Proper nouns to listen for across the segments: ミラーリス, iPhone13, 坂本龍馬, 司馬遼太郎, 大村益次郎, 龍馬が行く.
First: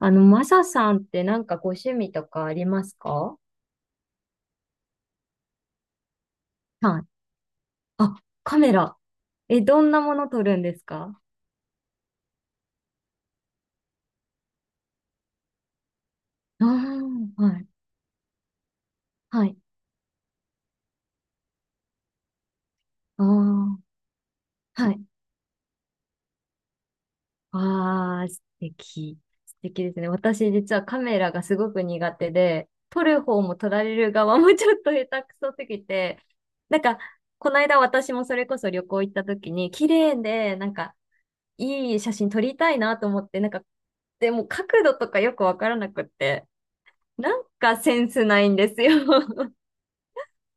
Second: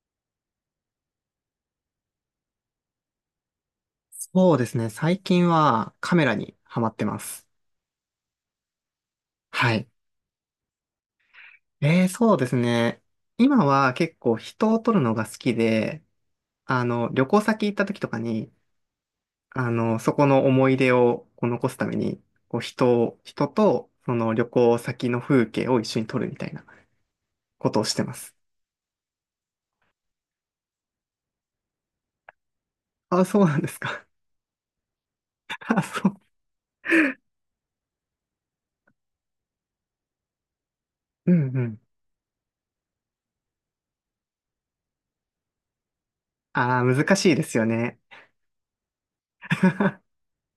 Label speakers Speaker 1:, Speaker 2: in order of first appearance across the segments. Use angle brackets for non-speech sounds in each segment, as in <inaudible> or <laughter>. Speaker 1: マサさんってなんかご趣味とかありますか？
Speaker 2: そうですね。最近はカメラにハマっ
Speaker 1: はい。
Speaker 2: てます。
Speaker 1: あ、カメラ。え、
Speaker 2: は
Speaker 1: ど
Speaker 2: い。
Speaker 1: んなもの撮るんですか？
Speaker 2: そうですね。今は結構人を撮るのが好きで、
Speaker 1: ああ
Speaker 2: 旅行
Speaker 1: ー、は
Speaker 2: 先
Speaker 1: い。
Speaker 2: 行った時とかに、
Speaker 1: はい。
Speaker 2: そこの思い出をこう残すために、こう人を、
Speaker 1: あ
Speaker 2: 人
Speaker 1: あ、
Speaker 2: とその旅行
Speaker 1: はい。
Speaker 2: 先の風景を一緒に撮るみたいなことをしてま
Speaker 1: ああ、
Speaker 2: す。
Speaker 1: 素敵。素敵ですね。私実はカメラがすごく苦手で、撮る
Speaker 2: あ、
Speaker 1: 方
Speaker 2: そう
Speaker 1: も
Speaker 2: なんで
Speaker 1: 撮
Speaker 2: す
Speaker 1: られ
Speaker 2: か。
Speaker 1: る側も <laughs> ちょっと下手くそす
Speaker 2: <laughs> あ、
Speaker 1: ぎ
Speaker 2: そう。
Speaker 1: て、なんか、この間私もそれこそ旅行行った時に、綺麗で、なんか、
Speaker 2: うんうん。
Speaker 1: いい写真撮りたいなと思って、なんか、でも角度とかよくわからなくって、
Speaker 2: あー、難しい
Speaker 1: な
Speaker 2: で
Speaker 1: ん
Speaker 2: すよ
Speaker 1: かセ
Speaker 2: ね。
Speaker 1: ンスないんですよ。<laughs>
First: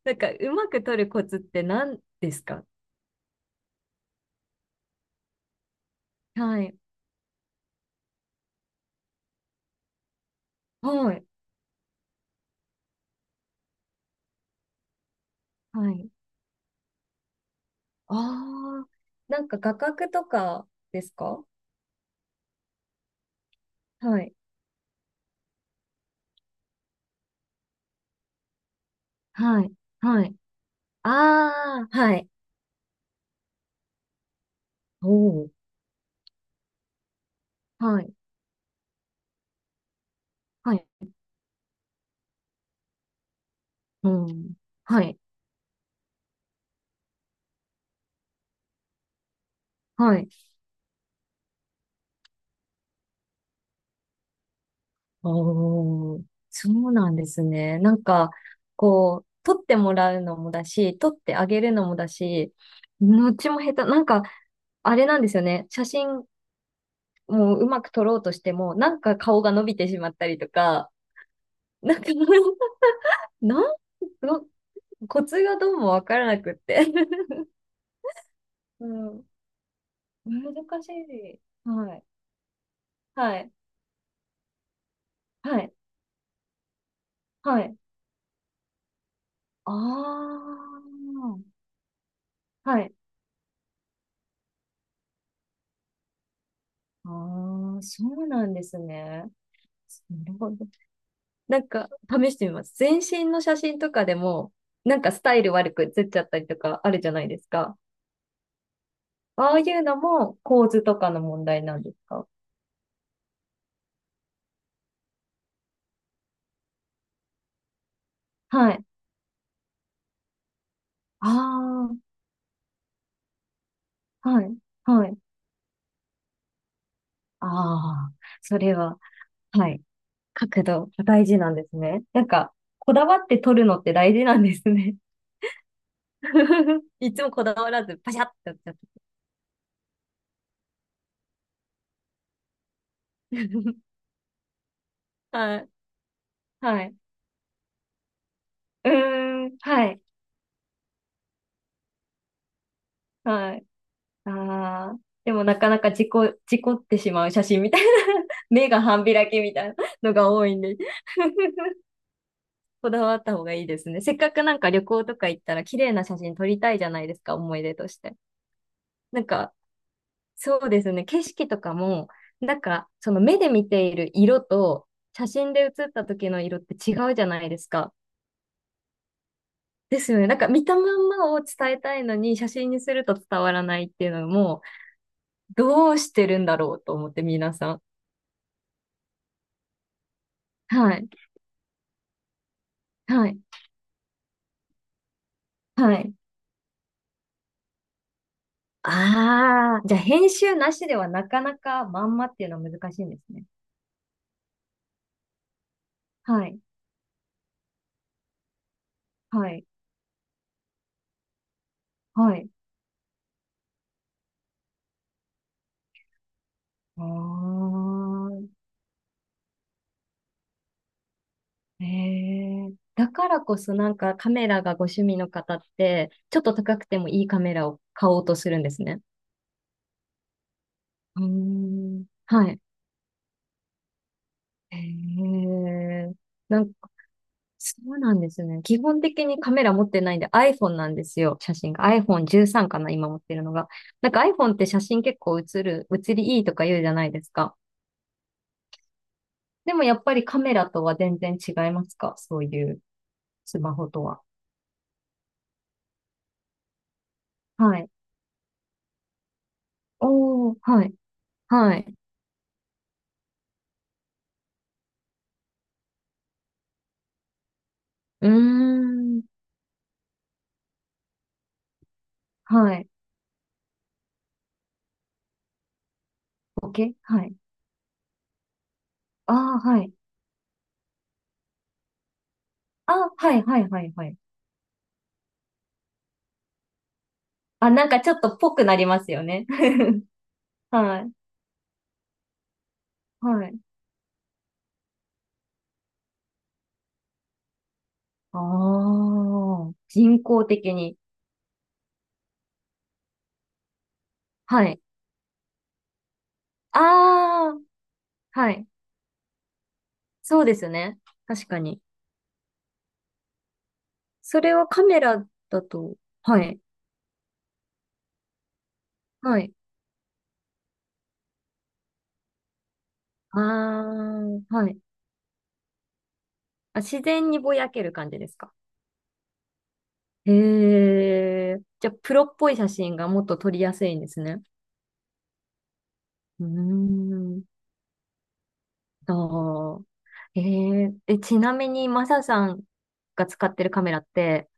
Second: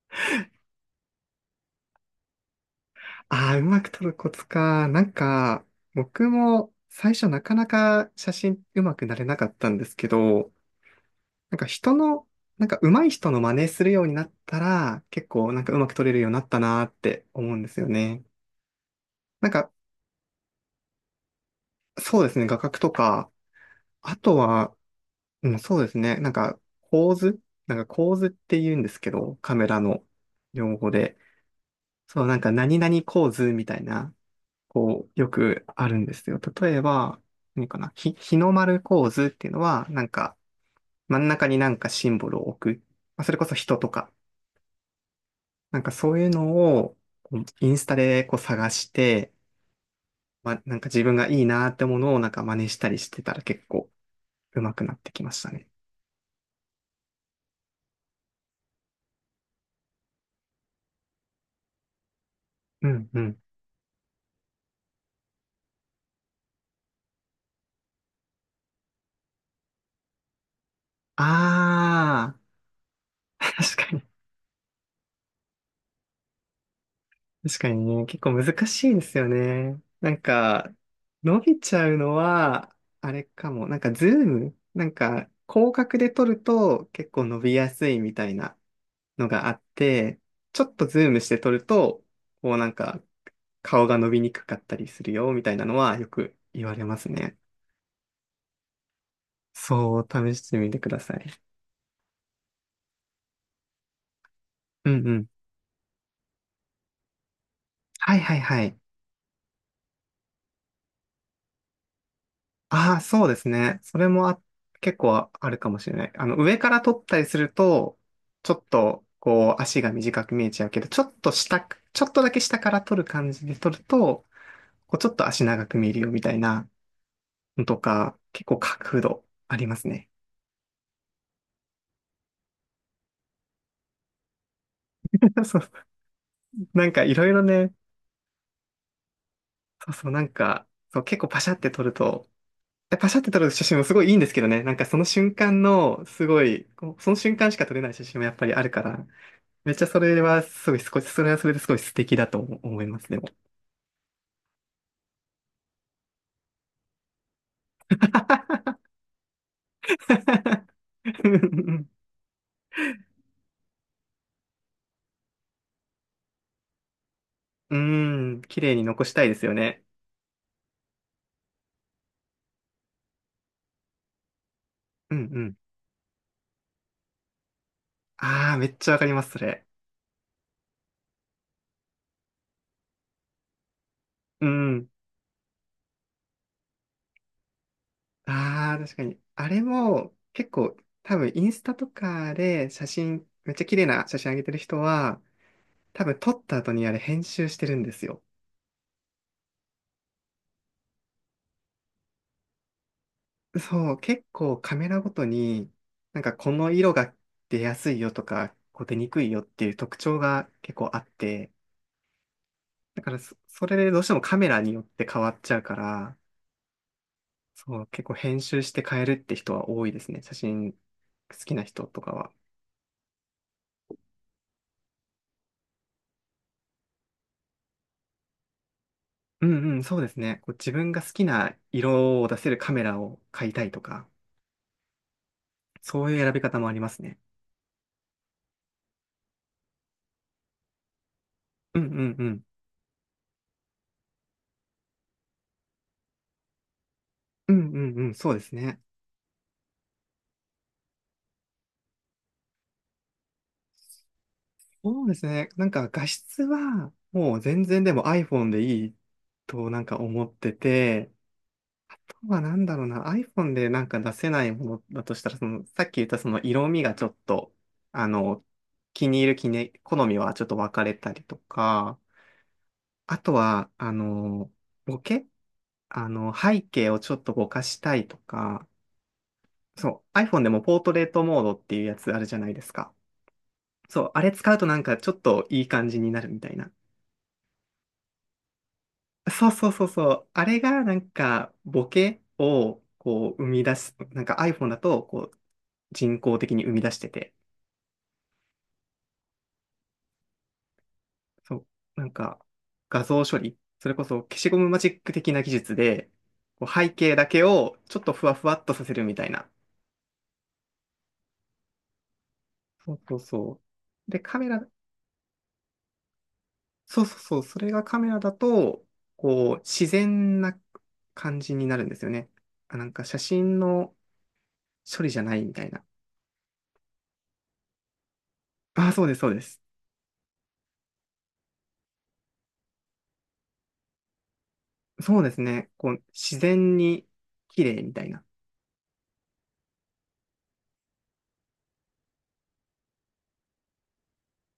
Speaker 1: なんか、うまく取るコツって何ですか？
Speaker 2: ああ、うまく撮るコツか。なんか、僕
Speaker 1: は
Speaker 2: も
Speaker 1: い。
Speaker 2: 最初なかなか写真うまくなれなかったんですけど、
Speaker 1: はい。
Speaker 2: なんか人の、なんか上手い人の真似するようになったら、結構なんかうま
Speaker 1: は
Speaker 2: く撮
Speaker 1: い。
Speaker 2: れるようになったなーって思うんですよね。
Speaker 1: ああ、な
Speaker 2: な
Speaker 1: ん
Speaker 2: ん
Speaker 1: か
Speaker 2: か、
Speaker 1: 画角とかですか？
Speaker 2: そうですね、画角とか、あ
Speaker 1: はい。
Speaker 2: とは、うん、そうですね、なんか構図、なんか構図って言うんですけど、カ
Speaker 1: は
Speaker 2: メ
Speaker 1: い。
Speaker 2: ラの
Speaker 1: はい。
Speaker 2: 用語で。
Speaker 1: ああ、は
Speaker 2: そう、
Speaker 1: い。
Speaker 2: なんか何々構図みたいな、こ
Speaker 1: お
Speaker 2: う、よ
Speaker 1: お。
Speaker 2: くあるんですよ。例えば、何かな、
Speaker 1: はい。
Speaker 2: 日の丸構図っていうのは、なんか、
Speaker 1: はい。
Speaker 2: 真ん中になんかシンボルを置く。まあ、それこそ人と
Speaker 1: う
Speaker 2: か、
Speaker 1: ん。はい。
Speaker 2: なんかそういうのを、こうインスタでこう探して、
Speaker 1: はい。
Speaker 2: まあ、なんか自分がいいなってものをなんか真似したりしてたら結構上手くなってきましたね。
Speaker 1: おお。そうなんですね。なんか、こう、取ってもらうのもだし、取ってあげるのもだし、
Speaker 2: うんう
Speaker 1: どっ
Speaker 2: ん。
Speaker 1: ちも下手。なんか、あれなんですよね。写真もううまく撮ろうとしても、なんか顔が伸びてしまったりとか、<laughs> なんか
Speaker 2: あ
Speaker 1: <laughs>
Speaker 2: ー、
Speaker 1: なん、
Speaker 2: <laughs> 確かに。
Speaker 1: どコツがどうもわからなくって <laughs>
Speaker 2: 確かにね、結構難
Speaker 1: う
Speaker 2: しいです
Speaker 1: ん、
Speaker 2: よね。なん
Speaker 1: 難
Speaker 2: か、
Speaker 1: し
Speaker 2: 伸び
Speaker 1: い。
Speaker 2: ちゃ
Speaker 1: は
Speaker 2: う
Speaker 1: い。
Speaker 2: のは、あれ
Speaker 1: は
Speaker 2: か
Speaker 1: い。
Speaker 2: も。なんか、ズームなんか、
Speaker 1: は
Speaker 2: 広
Speaker 1: い。
Speaker 2: 角で撮ると結構伸び
Speaker 1: は
Speaker 2: や
Speaker 1: い。
Speaker 2: すいみたいなのがあっ
Speaker 1: あ
Speaker 2: て、ちょっとズームして撮
Speaker 1: あ。
Speaker 2: ると、こうなん
Speaker 1: はい。
Speaker 2: か、顔が伸びにくかったりするよ、みたいなのはよく言われますね。
Speaker 1: ああ、そうなんですね。
Speaker 2: そう、
Speaker 1: なる
Speaker 2: 試し
Speaker 1: ほ
Speaker 2: て
Speaker 1: ど。
Speaker 2: みてください。
Speaker 1: なんか、試してみます。全身の写真とかでも、
Speaker 2: う
Speaker 1: なん
Speaker 2: んう
Speaker 1: かス
Speaker 2: ん。
Speaker 1: タイル悪く写っちゃったりとかあるじゃないですか。
Speaker 2: はいはいはい。
Speaker 1: ああいうのも構図とかの問題なんですか？
Speaker 2: ああ、そうですね。それもあ、結構あるかもしれない。上から撮ったりすると、ちょっ
Speaker 1: はい。
Speaker 2: と、こう、足が短く見えちゃうけど、
Speaker 1: あ
Speaker 2: ちょっとだけ下から撮る感じで撮ると、
Speaker 1: あ、はい、
Speaker 2: こう、
Speaker 1: は
Speaker 2: ちょっ
Speaker 1: い。
Speaker 2: と足長く見えるよみたいなのと
Speaker 1: ああ、
Speaker 2: か、結構
Speaker 1: それは、
Speaker 2: 角度あり
Speaker 1: は
Speaker 2: ま
Speaker 1: い。
Speaker 2: すね。
Speaker 1: 角度、大事なんですね。なんか、こだわって撮るのって大事なんですね。
Speaker 2: <laughs> そう、な
Speaker 1: <laughs>
Speaker 2: んか
Speaker 1: い
Speaker 2: い
Speaker 1: つ
Speaker 2: ろ
Speaker 1: も
Speaker 2: いろ
Speaker 1: こだわ
Speaker 2: ね、
Speaker 1: らず、パシャッってやっちゃっ
Speaker 2: そうそう、なんか、そう、結構パシャって撮ると、パシャって撮る写真もすごいいいんですけどね、なんかその
Speaker 1: た。
Speaker 2: 瞬
Speaker 1: <laughs> は
Speaker 2: 間
Speaker 1: い、
Speaker 2: の、すごい、
Speaker 1: はい。
Speaker 2: こうその瞬間しか撮れない写真もやっぱりあるか
Speaker 1: う
Speaker 2: ら、
Speaker 1: ーん、
Speaker 2: めっち
Speaker 1: は
Speaker 2: ゃそ
Speaker 1: い、
Speaker 2: れはすごい少し、それはそれですごい素敵だと思います、でも。
Speaker 1: はい。ああ、でもなかなか事故ってしまう写真みたいな、<laughs> 目が半開きみたいなのが多いんで、
Speaker 2: <laughs>
Speaker 1: <laughs> こだわった方がいいですね。せっかくなんか旅行とか行ったら、綺麗な写真撮りたいじゃないですか、思い出
Speaker 2: う
Speaker 1: として。
Speaker 2: ん、綺麗に残し
Speaker 1: な
Speaker 2: た
Speaker 1: ん
Speaker 2: いです
Speaker 1: か、
Speaker 2: よね。
Speaker 1: そうですね。景色とかも、なんか、その目で見ている色と、
Speaker 2: うんう
Speaker 1: 写真
Speaker 2: ん。
Speaker 1: で写った時の色って違うじゃないですか。
Speaker 2: ああ、めっちゃわかります、それ。
Speaker 1: ですよね。なんか見たまんまを伝えたいのに、写真にすると伝わらないっていうの
Speaker 2: う
Speaker 1: も、
Speaker 2: ん。
Speaker 1: どうしてるんだろうと思って、皆さん。
Speaker 2: ああ、確かに。あれも、結構、
Speaker 1: はい。
Speaker 2: 多分、インスタとかで写真、
Speaker 1: はい。
Speaker 2: めっちゃ綺麗な写真上げてる人は、
Speaker 1: は
Speaker 2: 多
Speaker 1: い。
Speaker 2: 分、撮った後にあれ編集してるんですよ。
Speaker 1: ああ、じゃあ編集なしではなかなかまんまっていうのは難しいんですね。
Speaker 2: そう、結構カメラごとに、なんか
Speaker 1: は
Speaker 2: こ
Speaker 1: い。
Speaker 2: の色が出やすいよとか、こう出にくいよっ
Speaker 1: はい。
Speaker 2: ていう特徴が結構あって、
Speaker 1: はい。
Speaker 2: だからそ、それでどうしてもカメラによって変わっちゃうから、
Speaker 1: あ
Speaker 2: そう、結構編
Speaker 1: あ。
Speaker 2: 集して変えるって人は多いですね。写真好きな
Speaker 1: え
Speaker 2: 人とかは。
Speaker 1: え、だからこそなんかカメラがご趣味の方って、ちょっと高くてもいいカメラを買おうとするんですね。
Speaker 2: うんうん、そうですね。こう自分が好
Speaker 1: うー
Speaker 2: きな
Speaker 1: ん。
Speaker 2: 色を出せ
Speaker 1: は
Speaker 2: る
Speaker 1: い。
Speaker 2: カメラを買いたいとか、
Speaker 1: え
Speaker 2: そう
Speaker 1: え、
Speaker 2: いう選び方
Speaker 1: なん
Speaker 2: もありま
Speaker 1: か、
Speaker 2: すね。
Speaker 1: そうなんですね。基本的にカメラ持ってないんで iPhone なんですよ。写真
Speaker 2: うん
Speaker 1: が。
Speaker 2: うんうん。
Speaker 1: iPhone13 かな、今持ってるのが。なんか iPhone って写真結構写りいいとか言うじゃないです
Speaker 2: う
Speaker 1: か。
Speaker 2: んうんうん、そうですね。
Speaker 1: でもやっぱりカメラとは全然違いますか？そういうスマホとは。
Speaker 2: そうですね。なんか画質はもう全
Speaker 1: は
Speaker 2: 然
Speaker 1: い。
Speaker 2: でも iPhone でいいとなんか思って
Speaker 1: おー、はい。
Speaker 2: て、
Speaker 1: はい。
Speaker 2: はなんだろうな、iPhone でなんか出せないものだとしたら、その、さっき言ったその色味がちょっと、あ
Speaker 1: うー
Speaker 2: の、気に
Speaker 1: ん。
Speaker 2: 入る気ね好みはちょっと分かれたりとか、
Speaker 1: はい。
Speaker 2: あとは、ボケ背
Speaker 1: ボ
Speaker 2: 景
Speaker 1: ケ
Speaker 2: をちょっ
Speaker 1: は
Speaker 2: と
Speaker 1: い。
Speaker 2: ぼかしたいとか、
Speaker 1: ああ、はい。
Speaker 2: そう、iPhone でもポートレートモードっていうやつあるじゃないです
Speaker 1: あ
Speaker 2: か。
Speaker 1: あ、はい、はい、はい、
Speaker 2: そ
Speaker 1: は
Speaker 2: う、
Speaker 1: い。
Speaker 2: あれ使うとなんかちょっといい感じになるみたいな。
Speaker 1: あ、なんかちょっとぽくなりますよね。
Speaker 2: そうそうそう
Speaker 1: <laughs>
Speaker 2: そう。あれがな
Speaker 1: は
Speaker 2: ん
Speaker 1: い、
Speaker 2: かボケをこう
Speaker 1: は
Speaker 2: 生
Speaker 1: い。
Speaker 2: み出す、なんか iPhone だとこう人工的に生み出してて、
Speaker 1: ああ、人工的に。
Speaker 2: そう、なんか画像処理、それこそ消しゴ
Speaker 1: は
Speaker 2: ムマ
Speaker 1: い。
Speaker 2: ジック的な技術で、こう背景だけ
Speaker 1: ああ、
Speaker 2: をちょっとふわふ
Speaker 1: は
Speaker 2: わっ
Speaker 1: い。
Speaker 2: とさせるみたいな。
Speaker 1: そうですね。確かに。
Speaker 2: そうそうそう。で、カ
Speaker 1: そ
Speaker 2: メ
Speaker 1: れ
Speaker 2: ラ、
Speaker 1: はカメラだと、はい、
Speaker 2: そうそうそう、それがカメラだと、
Speaker 1: はい。
Speaker 2: こう自然な感じになるんですよね。あ、なんか写
Speaker 1: あ
Speaker 2: 真の
Speaker 1: あ、はい。
Speaker 2: 処理じゃないみたいな。
Speaker 1: あ、自然にぼやける感じですか。
Speaker 2: あ、そうです、そうです。
Speaker 1: へえ。じゃあ、プロっぽい写真がもっと撮りやすいんですね。
Speaker 2: そうですね。こう、自
Speaker 1: うー
Speaker 2: 然に
Speaker 1: ん。
Speaker 2: 綺麗みたいな。
Speaker 1: ああ。えええ、ちなみに、マサさんが使ってるカメラって、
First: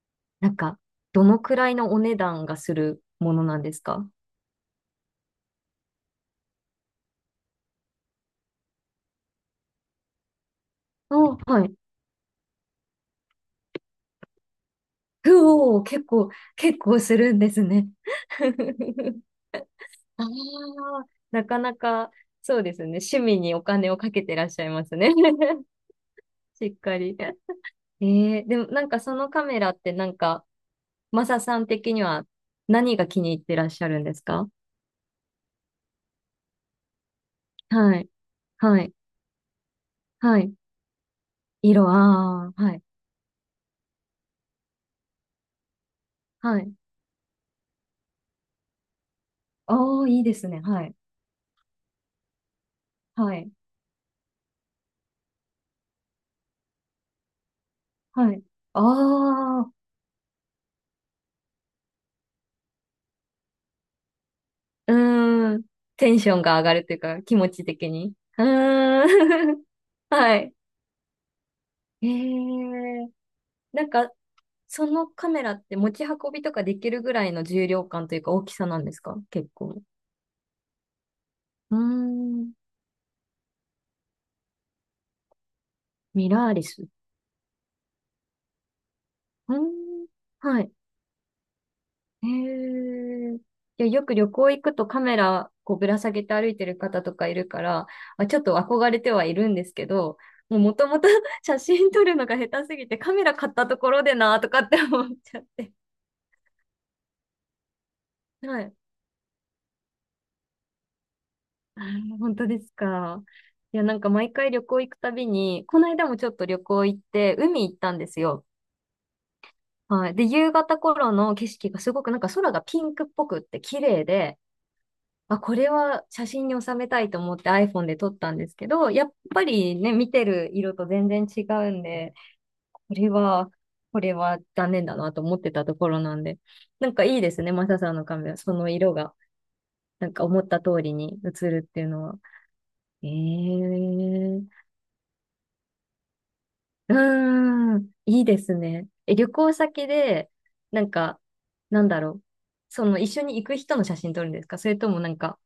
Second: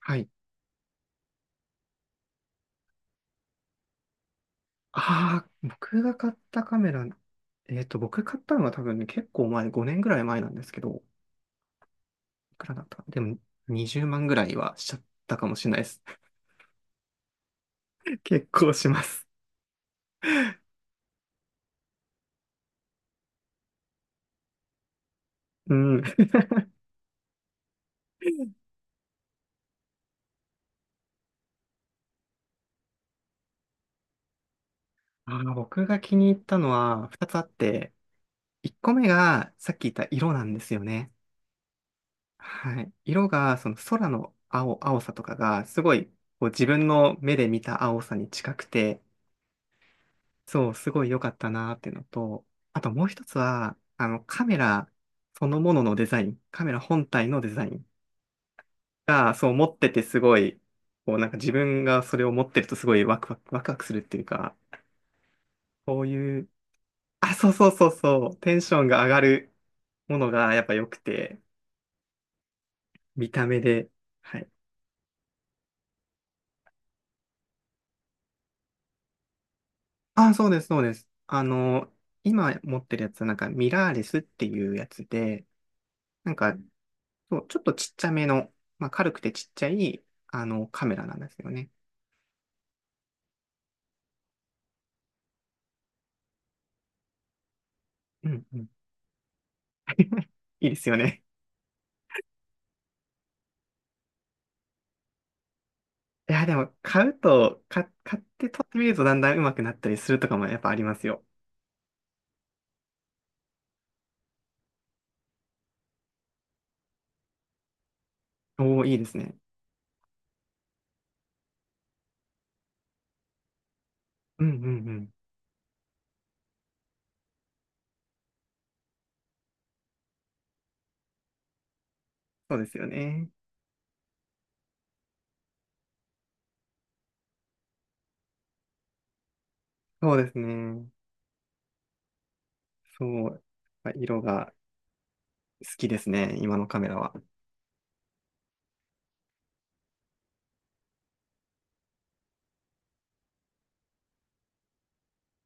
Speaker 2: はい。
Speaker 1: なんか、どのくらいのお値段がするものなんですか？
Speaker 2: ああ、僕が買ったカメラ、えっと、僕買ったのは多分ね、結構前、5年ぐらい前なんですけど、
Speaker 1: お、はい。
Speaker 2: いくらだったかなでも、20万ぐらいはしちゃったかもしれ
Speaker 1: う
Speaker 2: ない
Speaker 1: おー、
Speaker 2: です。
Speaker 1: 結構、結構するんですね。
Speaker 2: <laughs> 結構しま
Speaker 1: <laughs>
Speaker 2: す。
Speaker 1: ああ、なかなか、そうですね。趣味にお金をかけてらっしゃいますね。
Speaker 2: うん。
Speaker 1: <laughs> しっかり。ええ、でもなんかそのカメラってなんか、マサさん的には何が気に入ってらっしゃるんですか？
Speaker 2: ああ、僕が気に入ったのは2つあって、
Speaker 1: はい、
Speaker 2: 1
Speaker 1: は
Speaker 2: 個
Speaker 1: い、
Speaker 2: 目がさっき言った色
Speaker 1: は
Speaker 2: なん
Speaker 1: い。
Speaker 2: ですよね。
Speaker 1: 色、ああ、は
Speaker 2: は
Speaker 1: い、
Speaker 2: い。色が、その空の青、青さとかが、すごい、こう
Speaker 1: は
Speaker 2: 自
Speaker 1: い。
Speaker 2: 分の目で見た青さに近くて、
Speaker 1: ああ、いいですね。
Speaker 2: そう、
Speaker 1: は
Speaker 2: す
Speaker 1: い、
Speaker 2: ごい良かったなーっていうのと、あともう一
Speaker 1: は
Speaker 2: つ
Speaker 1: い、
Speaker 2: は、カメラそのもののデザイン、カメラ本体のデザイン
Speaker 1: はい。あ
Speaker 2: が、そう持
Speaker 1: あ、
Speaker 2: っててすごい、こうなんか自分がそれを持ってるとすごいワクワクするっていうか、
Speaker 1: うーん。
Speaker 2: そう
Speaker 1: テンショ
Speaker 2: い
Speaker 1: ン
Speaker 2: う、
Speaker 1: が上がるというか、
Speaker 2: あ、
Speaker 1: 気持
Speaker 2: そう
Speaker 1: ち
Speaker 2: そうそ
Speaker 1: 的
Speaker 2: う
Speaker 1: に。
Speaker 2: そう、
Speaker 1: う
Speaker 2: テンション
Speaker 1: ー
Speaker 2: が上がる
Speaker 1: ん。<laughs>
Speaker 2: もの
Speaker 1: は
Speaker 2: が
Speaker 1: い。
Speaker 2: やっぱ良くて、
Speaker 1: ええ、
Speaker 2: 見た目
Speaker 1: な
Speaker 2: で、
Speaker 1: んか、
Speaker 2: はい。
Speaker 1: そのカメラって持ち運びとかできるぐらいの重量感というか大きさなんですか？結構。
Speaker 2: あ、そうです、そうです。
Speaker 1: うーん。
Speaker 2: 今持ってるやつはなんかミラーレスっていうやつで、
Speaker 1: ミ
Speaker 2: なん
Speaker 1: ラー
Speaker 2: か
Speaker 1: リス。う
Speaker 2: そう、ちょっとちっちゃめの、まあ、軽くてちっ
Speaker 1: ー
Speaker 2: ちゃい、
Speaker 1: ん。はい。
Speaker 2: カメラなんですよね。
Speaker 1: へえ。いや、よく旅行行くとカメラこうぶら下げて歩いてる方とかいるから、あ、
Speaker 2: う
Speaker 1: ちょっ
Speaker 2: んう
Speaker 1: と
Speaker 2: ん。
Speaker 1: 憧れてはいるんですけど、
Speaker 2: <laughs>
Speaker 1: もう
Speaker 2: いい
Speaker 1: も
Speaker 2: で
Speaker 1: と
Speaker 2: すよ
Speaker 1: もと
Speaker 2: ね。
Speaker 1: <laughs> 写真撮るのが下手すぎてカメラ買ったところでなとかって思っちゃって。
Speaker 2: いや、でも、買うと、か、買って
Speaker 1: は
Speaker 2: 撮っ
Speaker 1: い。
Speaker 2: てみるとだんだん上手くなったりするとかもやっぱありますよ。
Speaker 1: あー、本当ですか。いや、なんか毎回旅行行くたびに、この間もちょっと旅行行って海行ったんですよ。
Speaker 2: おお、いいですね。
Speaker 1: はい。で、夕方頃の景色がすごくなんか空がピンクっぽくって綺麗で、
Speaker 2: うんうんうん。
Speaker 1: まあ、これは写真に収めたいと思って iPhone で撮ったんですけど、やっぱりね、見てる色と全然違うんで、
Speaker 2: そうです
Speaker 1: こ
Speaker 2: よ
Speaker 1: れ
Speaker 2: ね。
Speaker 1: は、これは残念だなと思ってたところなんで、なんかいいですね、マサさんのカメラ、その色が、なん
Speaker 2: そう
Speaker 1: か
Speaker 2: です
Speaker 1: 思った通
Speaker 2: ね。
Speaker 1: りに映るっていうのは。
Speaker 2: そ
Speaker 1: え
Speaker 2: う。やっぱ色
Speaker 1: え、
Speaker 2: が好きですね、今のカメ
Speaker 1: う
Speaker 2: ラは。
Speaker 1: ーん、いいですね。え、旅行先で、なんか、なんだろう、その一緒に行く人の写真撮るんですか？それともなんか、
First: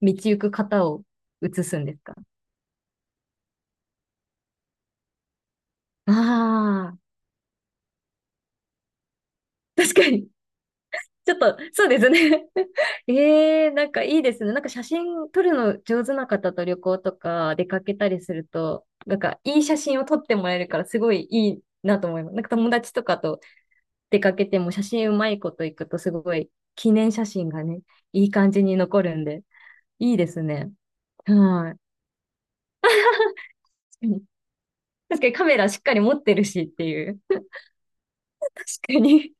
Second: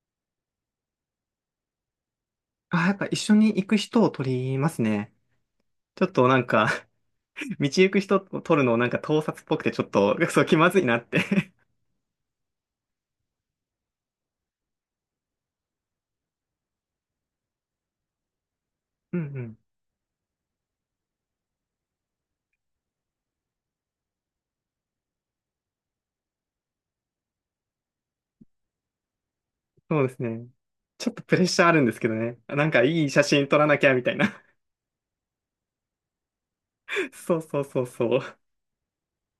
Speaker 1: 道行く方を写すんですか？
Speaker 2: あ、やっぱ一緒に行く人を撮りますね。ちょっ
Speaker 1: あ
Speaker 2: となんか
Speaker 1: あー。
Speaker 2: <laughs> 道行く人を撮るのをなんか盗撮っぽくて
Speaker 1: <laughs>
Speaker 2: ちょっ
Speaker 1: 確か
Speaker 2: と、
Speaker 1: に。
Speaker 2: そう、気まずいなっ
Speaker 1: ちょっ
Speaker 2: て
Speaker 1: と、そうですね。<laughs> ええ、なんかいいですね。なんか写真撮るの上手な方と旅行とか出かけたりすると、
Speaker 2: <laughs>
Speaker 1: な
Speaker 2: う
Speaker 1: ん
Speaker 2: んう
Speaker 1: か
Speaker 2: ん。
Speaker 1: いい
Speaker 2: <laughs>
Speaker 1: 写真を撮ってもらえるからすごいいいなと思います。なんか友達とかと出かけても写真うまいこと行くとすごい記念写真がね、いい感じに残るんで、
Speaker 2: そうで
Speaker 1: いい
Speaker 2: す
Speaker 1: です
Speaker 2: ね。
Speaker 1: ね。
Speaker 2: ちょっとプレッシャーあ
Speaker 1: は
Speaker 2: るんですけどね。なんかいい写真撮らなきゃみ
Speaker 1: い。
Speaker 2: たい
Speaker 1: うん、
Speaker 2: な。
Speaker 1: 確かにカメラしっかり持ってるしってい
Speaker 2: <laughs>
Speaker 1: う。
Speaker 2: そうそうそうそう。
Speaker 1: <laughs> 確かに。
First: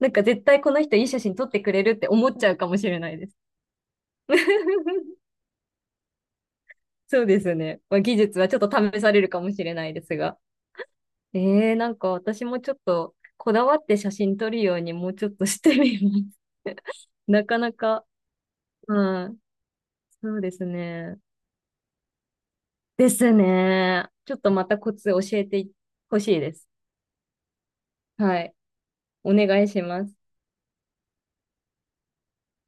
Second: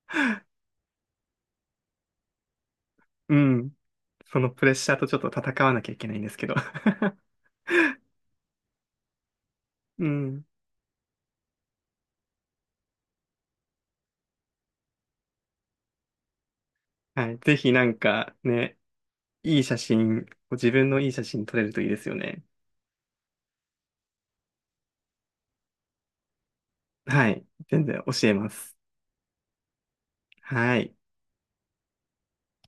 Speaker 1: なんか絶対この人いい写真撮ってくれるって思っちゃうかもしれないで
Speaker 2: う
Speaker 1: す。
Speaker 2: ん。そのプレッシャーとち
Speaker 1: <laughs>
Speaker 2: ょっと戦わなきゃいけないんですけど。
Speaker 1: そうですね。まあ、技術はちょっと試されるかもしれない
Speaker 2: <laughs>
Speaker 1: で
Speaker 2: う
Speaker 1: すが。
Speaker 2: ん。
Speaker 1: なんか私もちょっとこだわって写真撮るようにもうちょっとしてみます。<laughs>
Speaker 2: はい。
Speaker 1: な
Speaker 2: ぜ
Speaker 1: か
Speaker 2: ひ
Speaker 1: な
Speaker 2: なん
Speaker 1: か、
Speaker 2: かね、
Speaker 1: うん、
Speaker 2: いい写真、
Speaker 1: そうです
Speaker 2: 自分のいい
Speaker 1: ね。
Speaker 2: 写真撮れるといいですよね。
Speaker 1: ですね。ちょっとまたコツ教えてほしいです。
Speaker 2: はい。全然教え
Speaker 1: は
Speaker 2: ま
Speaker 1: い。
Speaker 2: す。
Speaker 1: お願いします。
Speaker 2: はい。